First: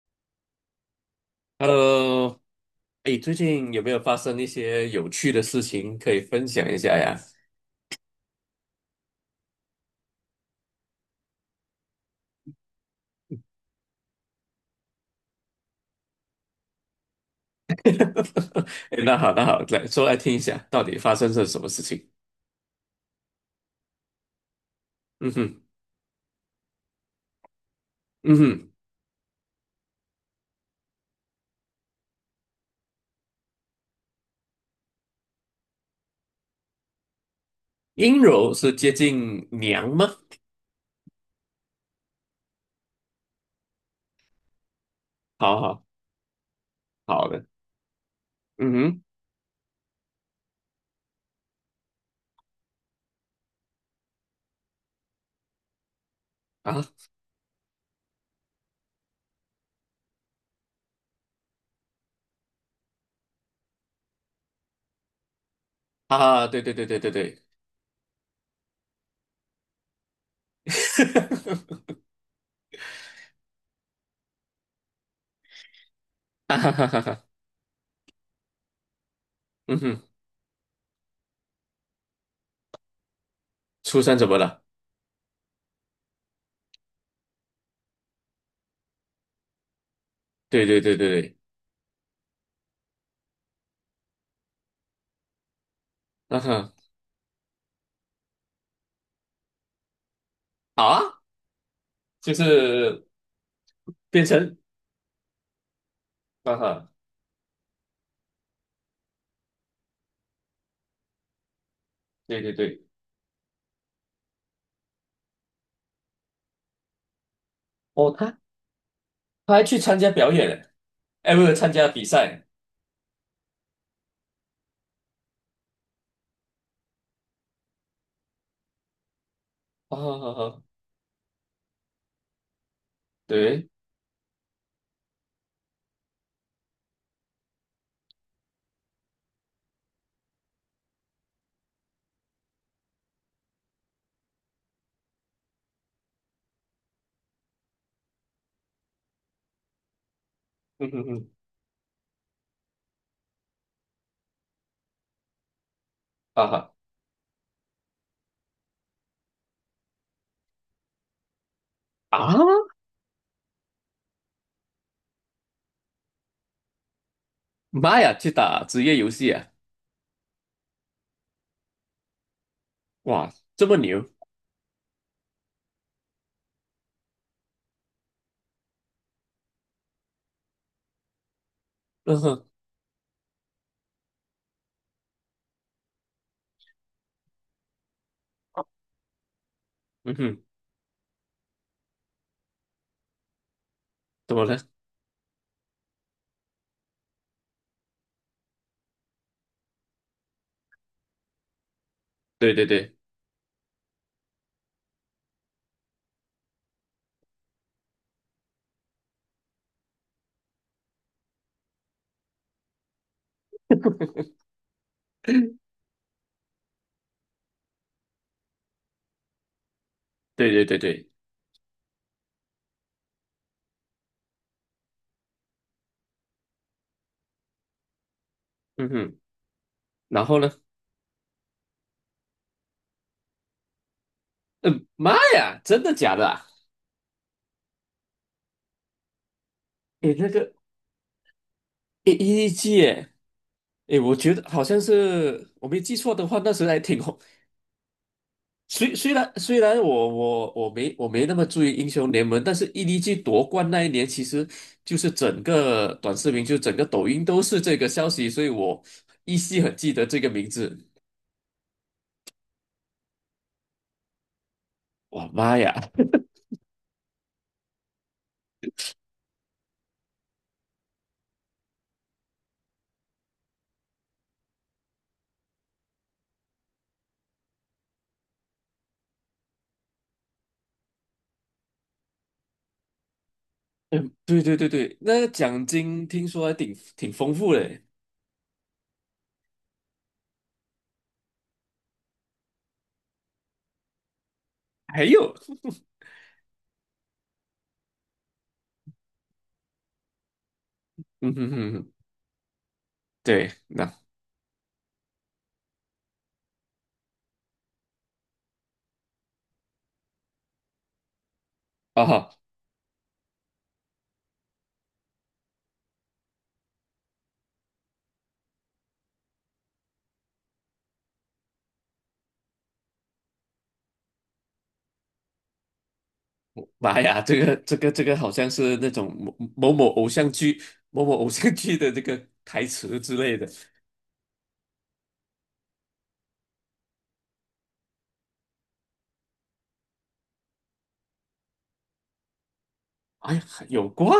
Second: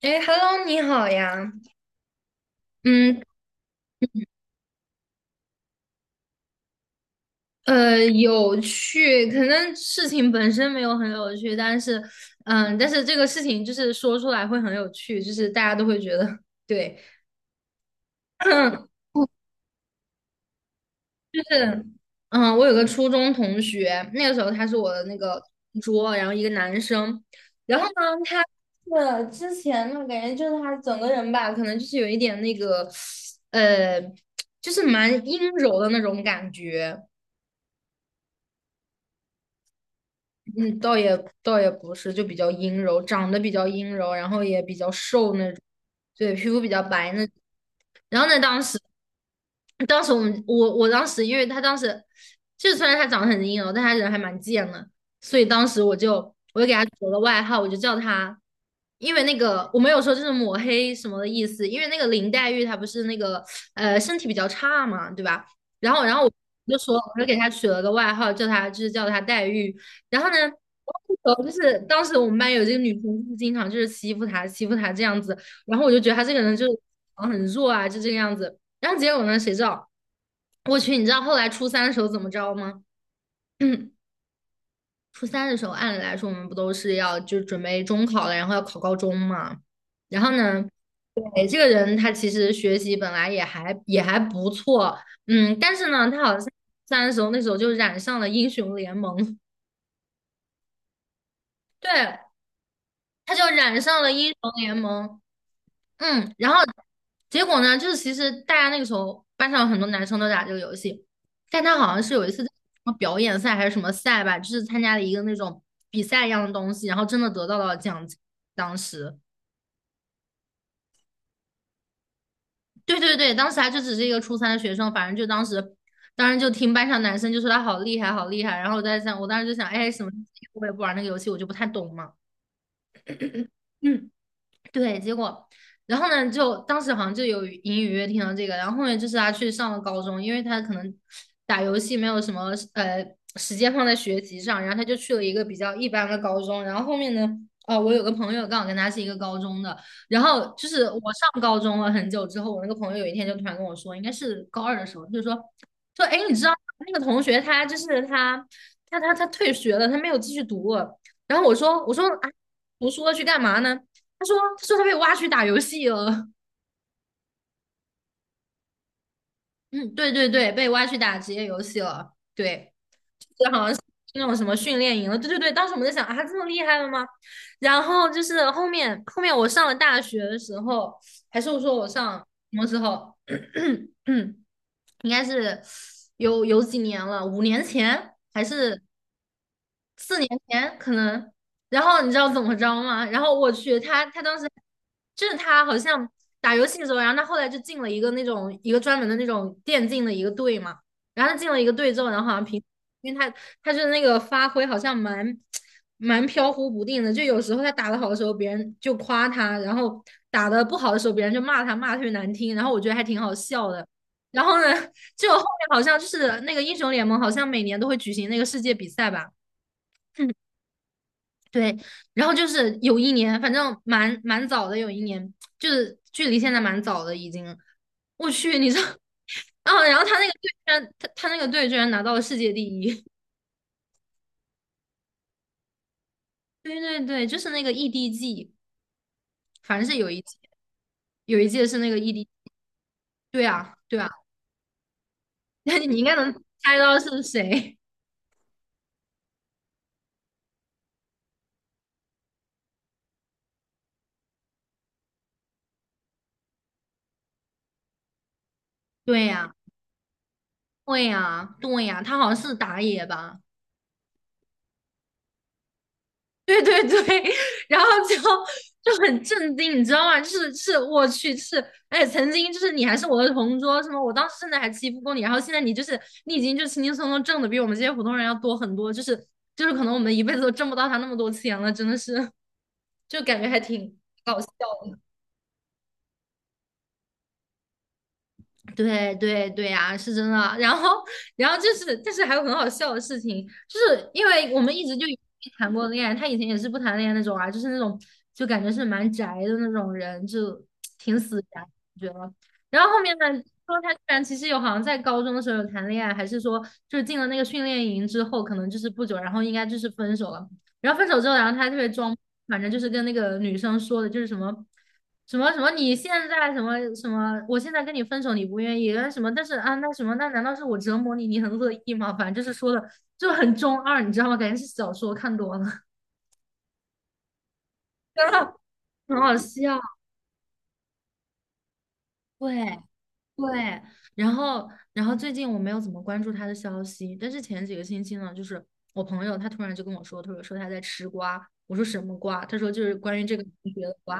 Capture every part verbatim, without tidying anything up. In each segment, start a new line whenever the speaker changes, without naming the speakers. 哎，Hello，你好呀。
Hello，哎，
嗯，
最近有没有发生一些有趣的事情可以分享一下呀？
呃，有趣，可能事情本身没有很有趣，但是，嗯，但是这个事情就是说出来会很有趣，就是大家都会觉得，对。
哎那好，那好，来说来听一下，到底发生
就
了什么事
是，
情？
嗯，我有个初中同学，那个时候他是我的那
嗯
个
哼，
桌，然后一个男生。然后呢，
嗯
他
哼，
是之前呢，感觉就是他整个人吧，可能就是有一点那个，呃，就是蛮阴柔的那种感觉。
阴柔是接近娘吗？
嗯，倒也倒也不是，就比较阴柔，长得比较阴柔，然后也比较瘦那
好
种，
好
对，皮肤比较白那
好
种。
的，
然后呢，当时
嗯
当时我们我我当时，因为他当时就是虽然他长得很阴柔，但他人还蛮贱的，所以当时我就我就给
哼，
他
啊
取了个外号，我就叫他，因为那个我没有说就是抹黑什么的意思，因为那个林黛玉她不是那个呃身体比较差嘛，对吧？然后然后我
啊，对对
就
对
说
对对
我就给
对，
他取了个外号，叫他就是叫他黛玉。然后呢，然后就是 当时我们班有这个女生，就是经常就是欺负她，欺负她这样子。然后我就觉得她这个人
哈
就
哈
是
哈哈哈，
啊很弱啊，就这个样子。然后结果呢，谁知
嗯
道？
哼，
我去，你知道后来初三的时候怎么着吗？
初三 怎么了？
初三的时候，按理来说我们不都是要就准备中考了，然后要考高中嘛。然后呢，
对对对对对，
对，这个人他其实学习本来也还也还不错。嗯，但是呢，他好像
啊
初
哈，
三的时候那时候就染上了英雄联盟。
好啊，
对。
就是
他就染上了
变
英雄
成
联盟。嗯，然
啊
后
哈，
结果呢，就是其实大家那个时候班上有很多男生都打这个游戏，但他好像是有一次
对
在
对
什
对，
么表演赛还是什么赛吧，就是参加了一个那种比赛一样的东西，然后真的得到了奖
哦，
金。
他
当时，
他还去参加表演了。哎，不是参加比赛，
对对对，当时他就只是一个初三的学生。反正就当时，当时就听班上男生就说他好厉害，好厉害，然后我在想，我当时就想，哎，
啊
什么意
哈
思？
哈
我也不玩那个游戏，我就不太懂嘛。
对，
嗯。对，结果，然后呢，就当时好像就有隐隐约约听到这个。然后后面就是他去上了高中，因为他可能打游戏没有什么呃时间放在学习上，然后他就去了一个比较一般的高中。然后后面呢，呃，我有个朋友刚好跟他是一个高中的。然后就是
嗯
我
哼哼，
上高中了很久之后，我那个朋友有一天就突然跟我说，应该是高二的时候，就说说，哎，你知
啊
道
哈
那个同学他就是他他他他退学了，他没有继续读了。然后我说我说
啊，
啊，读书了去干嘛呢？他说他说他被挖去打游戏了。
妈呀，去打职业游戏啊，
嗯，对对对，被挖去打职业游戏了。对，
哇，这么牛，
那种什么训练营了。对对对，当时我们在想啊，这么厉害了吗？然后就是后面后面我上了大学的时候，还是我说我上
嗯哼，
什么时候？嗯，应该是有有几年了，五年前还是。
嗯哼，
年可能。然后你知道怎么着吗？然后我去，他他
怎
当
么
时
了？
就是他好像打游戏的时候，然后他后来就进了一个那种一个专门的那种电竞的一个队嘛。然后他进了一个队之后，然后好像
对
平，
对对
因为他他就是那个发挥好像蛮蛮飘忽不定的，就有时候他打得好的时候，别人就夸他，然后打得不好的时候，别人就骂他，骂得特别难听。然后我觉得还挺好笑的。然后呢，就后面好像就是那个英雄联盟，好像每年都会举行那个世界比赛吧。
对对对对，
对。然后就是有一年，反正蛮蛮早的，有一年就是距离现在蛮早的已经。我去，你知道，
嗯哼，
然后然后他那
然
个
后
队居
呢？
然他他那个队居然拿到了世界第一。
嗯，妈呀，真的假的啊？
对对对，就是那个 E D G，反正是有
哎，
一
那
届
个
有一届是那个
A
E D。
E G，哎，
对啊，对
诶
啊。
我觉得好像是 我
那
没
你
记
应该
错的
能
话，那时候
猜
还
到
挺红
是谁。
虽虽然虽然我我我没我没那么注意英雄联盟，但是 E D G 夺冠那一年，其实就是整个短视频，就整个抖音都是这个消息，所以我
对
依
呀，
稀很记得这个名字。
对呀，对呀，他好像是打野吧？
哇妈呀！
对对对。然后就就很震惊，你知道吗？就是是我去，是哎，曾经就是你还是我的同桌，什么我当时甚至还欺负过你，然后现在你就是你已经就轻轻松松挣的比我们这些普通人要多很多，就是就是可能我们一辈子都挣不到他那么多钱了，真的是，就感觉还挺搞
对
笑。
对对对，那个奖金听说还挺挺丰富的。
对对对呀，是真的。然后，然后，就是，但是还有很好笑的事情，就是因为我们一直就
还
没
有，
谈过恋爱，他以前也是不谈恋爱那种啊，就是那种就感觉是蛮宅的那种人，就挺
嗯
死
哼
宅的，
哼哼，
我觉得。然后后面呢，
对，
说他
那
居然其实有好像在高中的时候有谈恋爱，还是说就是进了那个训练营之后，可能就是不久，然后应该就是分手了。然后分手之后，然后他还特别装，
哦，
反正就是跟那个女生说的，就是什么什么什么，你现在什么什么，我现在跟你分手，你不愿意，那什么，但是啊，那什么，那难道是我折磨你，你很乐意吗？反正就是说的就很中二，你知道吗？感觉是小说看多了。
妈呀，这个这个这个
真
好像
的
是那种
很好
某某
笑。
某偶像剧某某偶像剧的这个台
对，
词之类的。
对，然后，然后，最近我没有怎么关注他的消息，但是前几个星期呢，就是我朋友他突然就跟我说，他说说他在吃瓜。我说什么瓜？他说就是关于
哎
这
呀，
个同学
有
的
过
瓜。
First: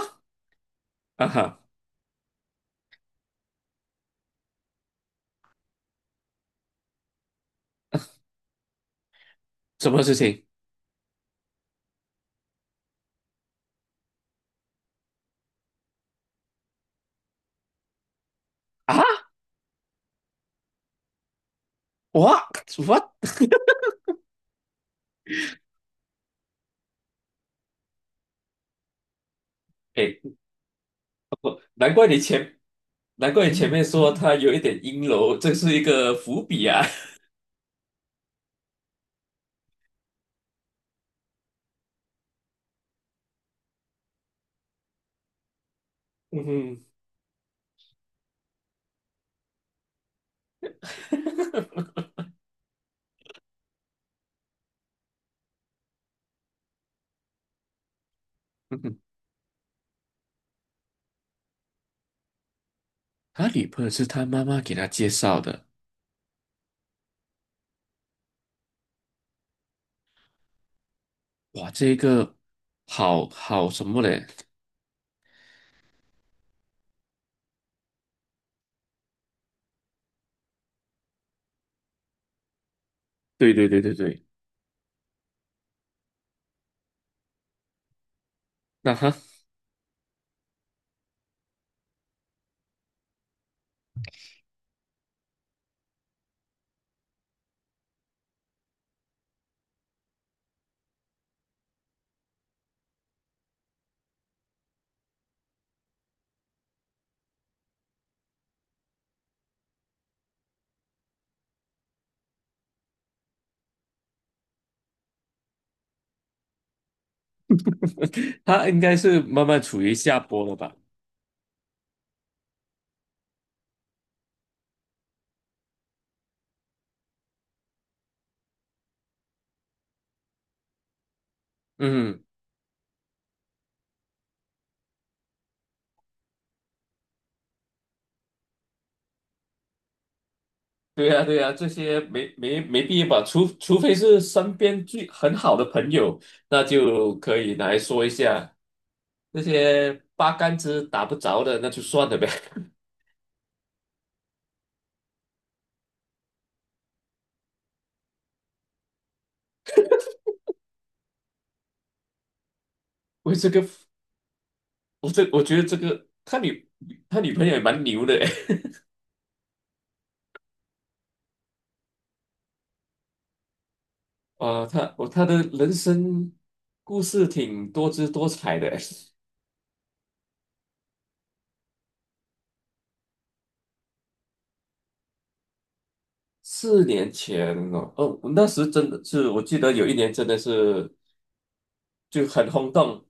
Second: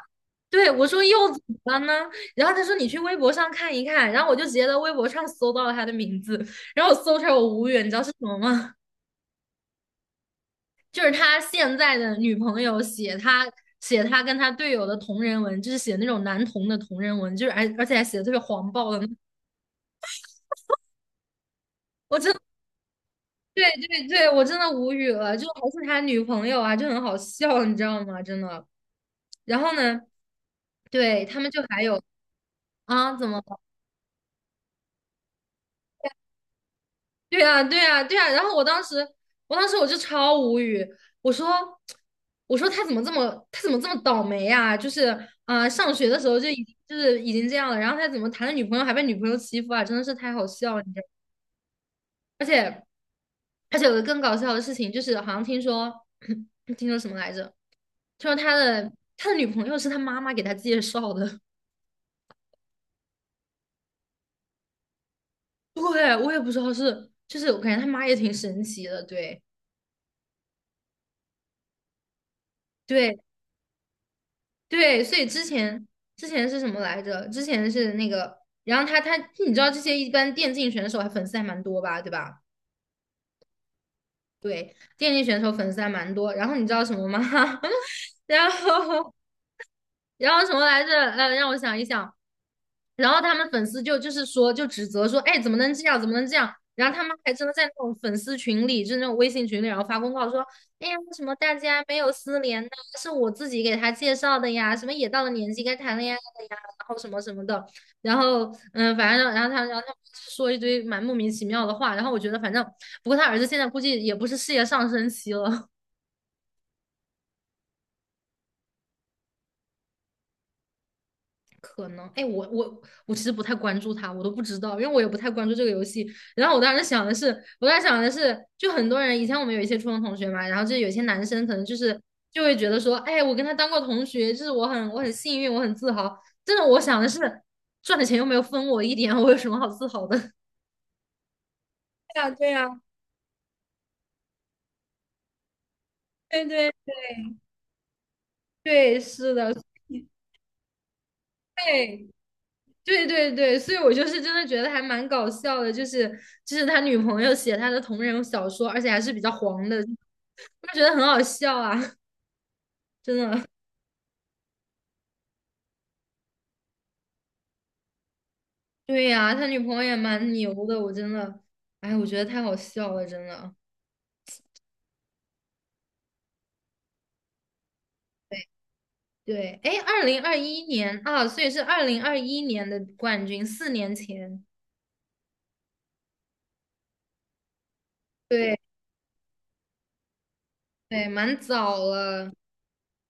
对，我说
啊
又怎
哈。
么了呢？然后他说你去微博上看一看，然后我就直接在微博上搜到了他的名字，然后我搜出来我无语，你知道是什么吗？
什么事情
就是他现在的女朋友写他写他跟他队友的同人文，就是写那种男同的同人文，就是而而且还写的特别黄暴的
啊？
那，我
w
真
what？h a t
对对对，我真的无语了，就还是他女朋友啊，就很好笑，你知道吗？真的。然后呢，
哎，
对，他们就还
难
有
怪你前
啊，怎
难
么
怪你
了？
前面说他有一点阴柔，这是一个伏笔啊。
对啊，对啊，对啊。然后我当时，我当时，我就超无语。我说，我说，他怎么这么，他怎么这么倒霉呀，就是啊，呃上学的时候
嗯
就已经
哼，
就是已经这样了，然后他怎么谈了女朋友还被女朋友欺负啊？真的是太好笑了，你知道吗？而且而且有个更搞笑的事情，就是好像听说，听说什么来着？听说他
嗯
的
哼，
他的女朋友是他妈妈给他介绍的。
他女朋友是他妈妈给他介绍的。
对，我也不知道是，就是我感觉他妈也挺神奇的。对，
哇，这个
对，
好好什么嘞？
对，所以之前之前是什么来着？之前是那个，然后他他你知道这些一般电竞选手还粉丝还蛮多吧，对吧？
对对对对对，
对，电竞选手粉丝还蛮多。然后你知道什么吗？然
那他
后然后什么来着？呃，让我想一想。然后他们粉丝就就是说就指责说，哎，怎么能这样，怎么能这样？然后他们还真的在那种粉丝群里，就是那种微信群里，然后发公告说，哎呀，为什么大家没有私联呢？是我自己给他介绍的呀，什么也到了年纪该谈恋爱了呀，然后什么什么的，然后嗯，反正然后他然后他们说一堆蛮莫名其妙的话，然后我觉得反正不过他儿子现在估计也不是事业上升期了，
他应该是慢慢处于下坡了吧？
可能，哎，我我我其实不太关注他，我都不知道，因为我也不太关注这个游戏。然后我当时想的是，我当时想的是，就很多人以前我们有一些初中同学嘛，然后就有些男生可能就是
嗯，
就会觉得说，哎，我跟他当过同学，就是我很我很幸运，我很自豪。真的，我想的是，赚的钱又没有分我一点，我有什么好自豪的？
对呀对呀，这些
对呀，
没
对
没
呀，
没必要吧？除除非是身边最很好的朋友，
对
那
对对
就可以拿来说一下。
对，是
那
的，
些八竿子打不着的，那就
对。
算了呗。
对对对，所以我就是真的觉得还蛮搞笑的，就是就是他女朋友写他的同人小说，而且还是比较黄的，我就觉得很好笑啊，真
我
的。
这个，我这，我觉得这个他女他女朋友也蛮牛的诶，
对呀、他女朋友也蛮牛的，我真的，哎，我觉得太好笑了，真的。
啊、他我他的人生故事挺多姿多彩的诶。
对，哎，二零二一年啊，所以是二零二一年的冠军，四年前。
四年前哦，哦，那
对
时真的是，我记得有一年真的是
对，蛮早
就
了。
很轰动，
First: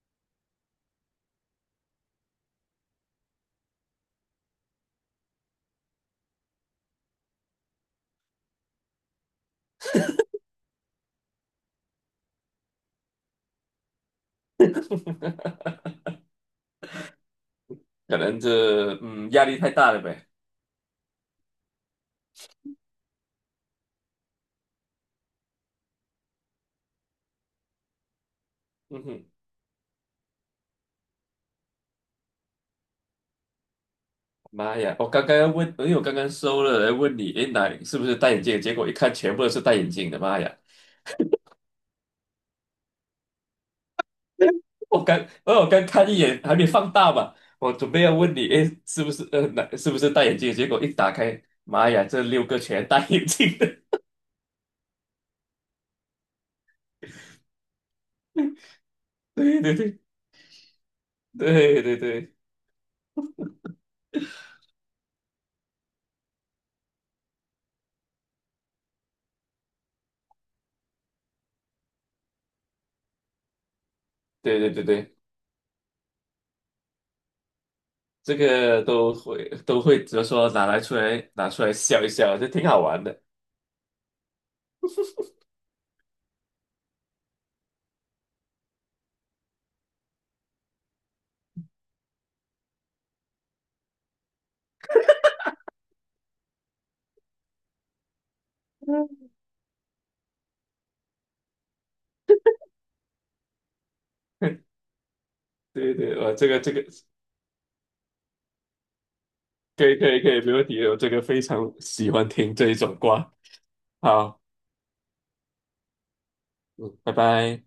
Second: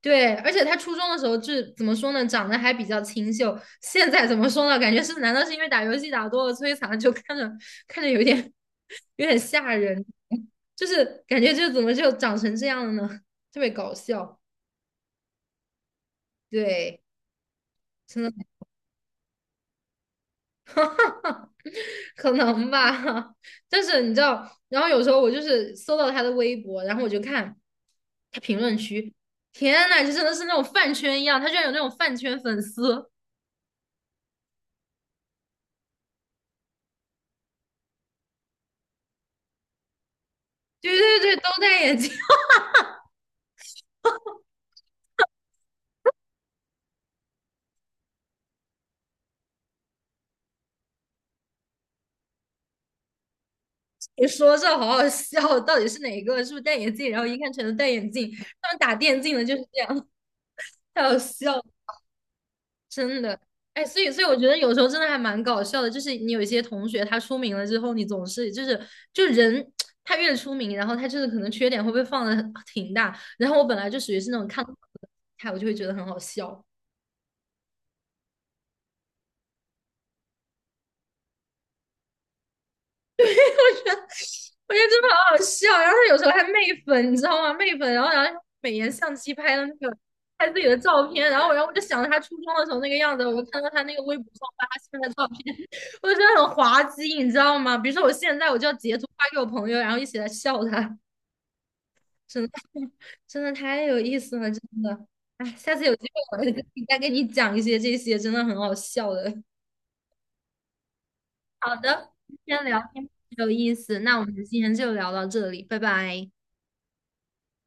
对，而且他初中的时候就是怎么说呢，长得还比较清秀。现在怎么说呢？感觉是，难道是因为打游戏打多了摧残了，就看着看着有点有点吓人，就是感觉就怎么就长成这样了呢？特别搞笑，对，
可
真
能
的，
这嗯压力太大了呗。
可能吧。但是你知道，然后有时候我就是搜到他的微博，然后我就看他评论
嗯
区，
哼，
天呐，就真的是那种饭圈一样，他居然有那种饭圈粉丝，
妈呀！我刚刚要问，因为我刚刚收了来问你，诶，哪是不是戴眼镜？结果一看全部都是戴眼镜的，妈呀！
对对对，都戴眼镜。
我刚，呃我有刚看一眼，还没放大嘛。我准备要问你，诶，是不是呃，哪是不是戴眼镜？结果一打开，妈呀，这六个全戴眼镜的。
你说这好好笑，到底是哪个？是不是戴眼镜？然后一看全都戴眼镜，他们打电竞的就
对
是
对
这
对
样，太好笑了，
对对对
真的。哎，所以所以我觉得有时候真的还蛮搞笑的，就是你有一些同学他出名了之后，你总是就是就人他越出名，然后他就是可能缺点会被放的挺大，然后我本来就属于是那种
对
看
对
不惯
对对，
的，我就会觉得很好笑。
这个都会都会，只是说拿来出来拿出来笑一笑，这挺好玩的。
我觉得真的好好笑。然后他有时候还媚粉，你知道吗？媚粉，然后然后美颜相机拍的那个拍自己的照片，然后然后我就想着他初中的时候那个样子，我就看到他那个微博上发他现在的照片，我就觉得很滑稽，你知道吗？比如说我现在我就要截图发给我朋友，然后一起来笑他，真的 真的太有意思了，真 的。哎，下次有
对
机
对，我
会我
这
再
个这个
再跟你讲一些这些真的很好笑的。
可以可以可以，没问题，我这个非常
好
喜
的，
欢
今
听
天
这一
聊
种
天
瓜。
有意思，那我
好，
们今天就聊到这里，拜拜。
嗯，拜拜。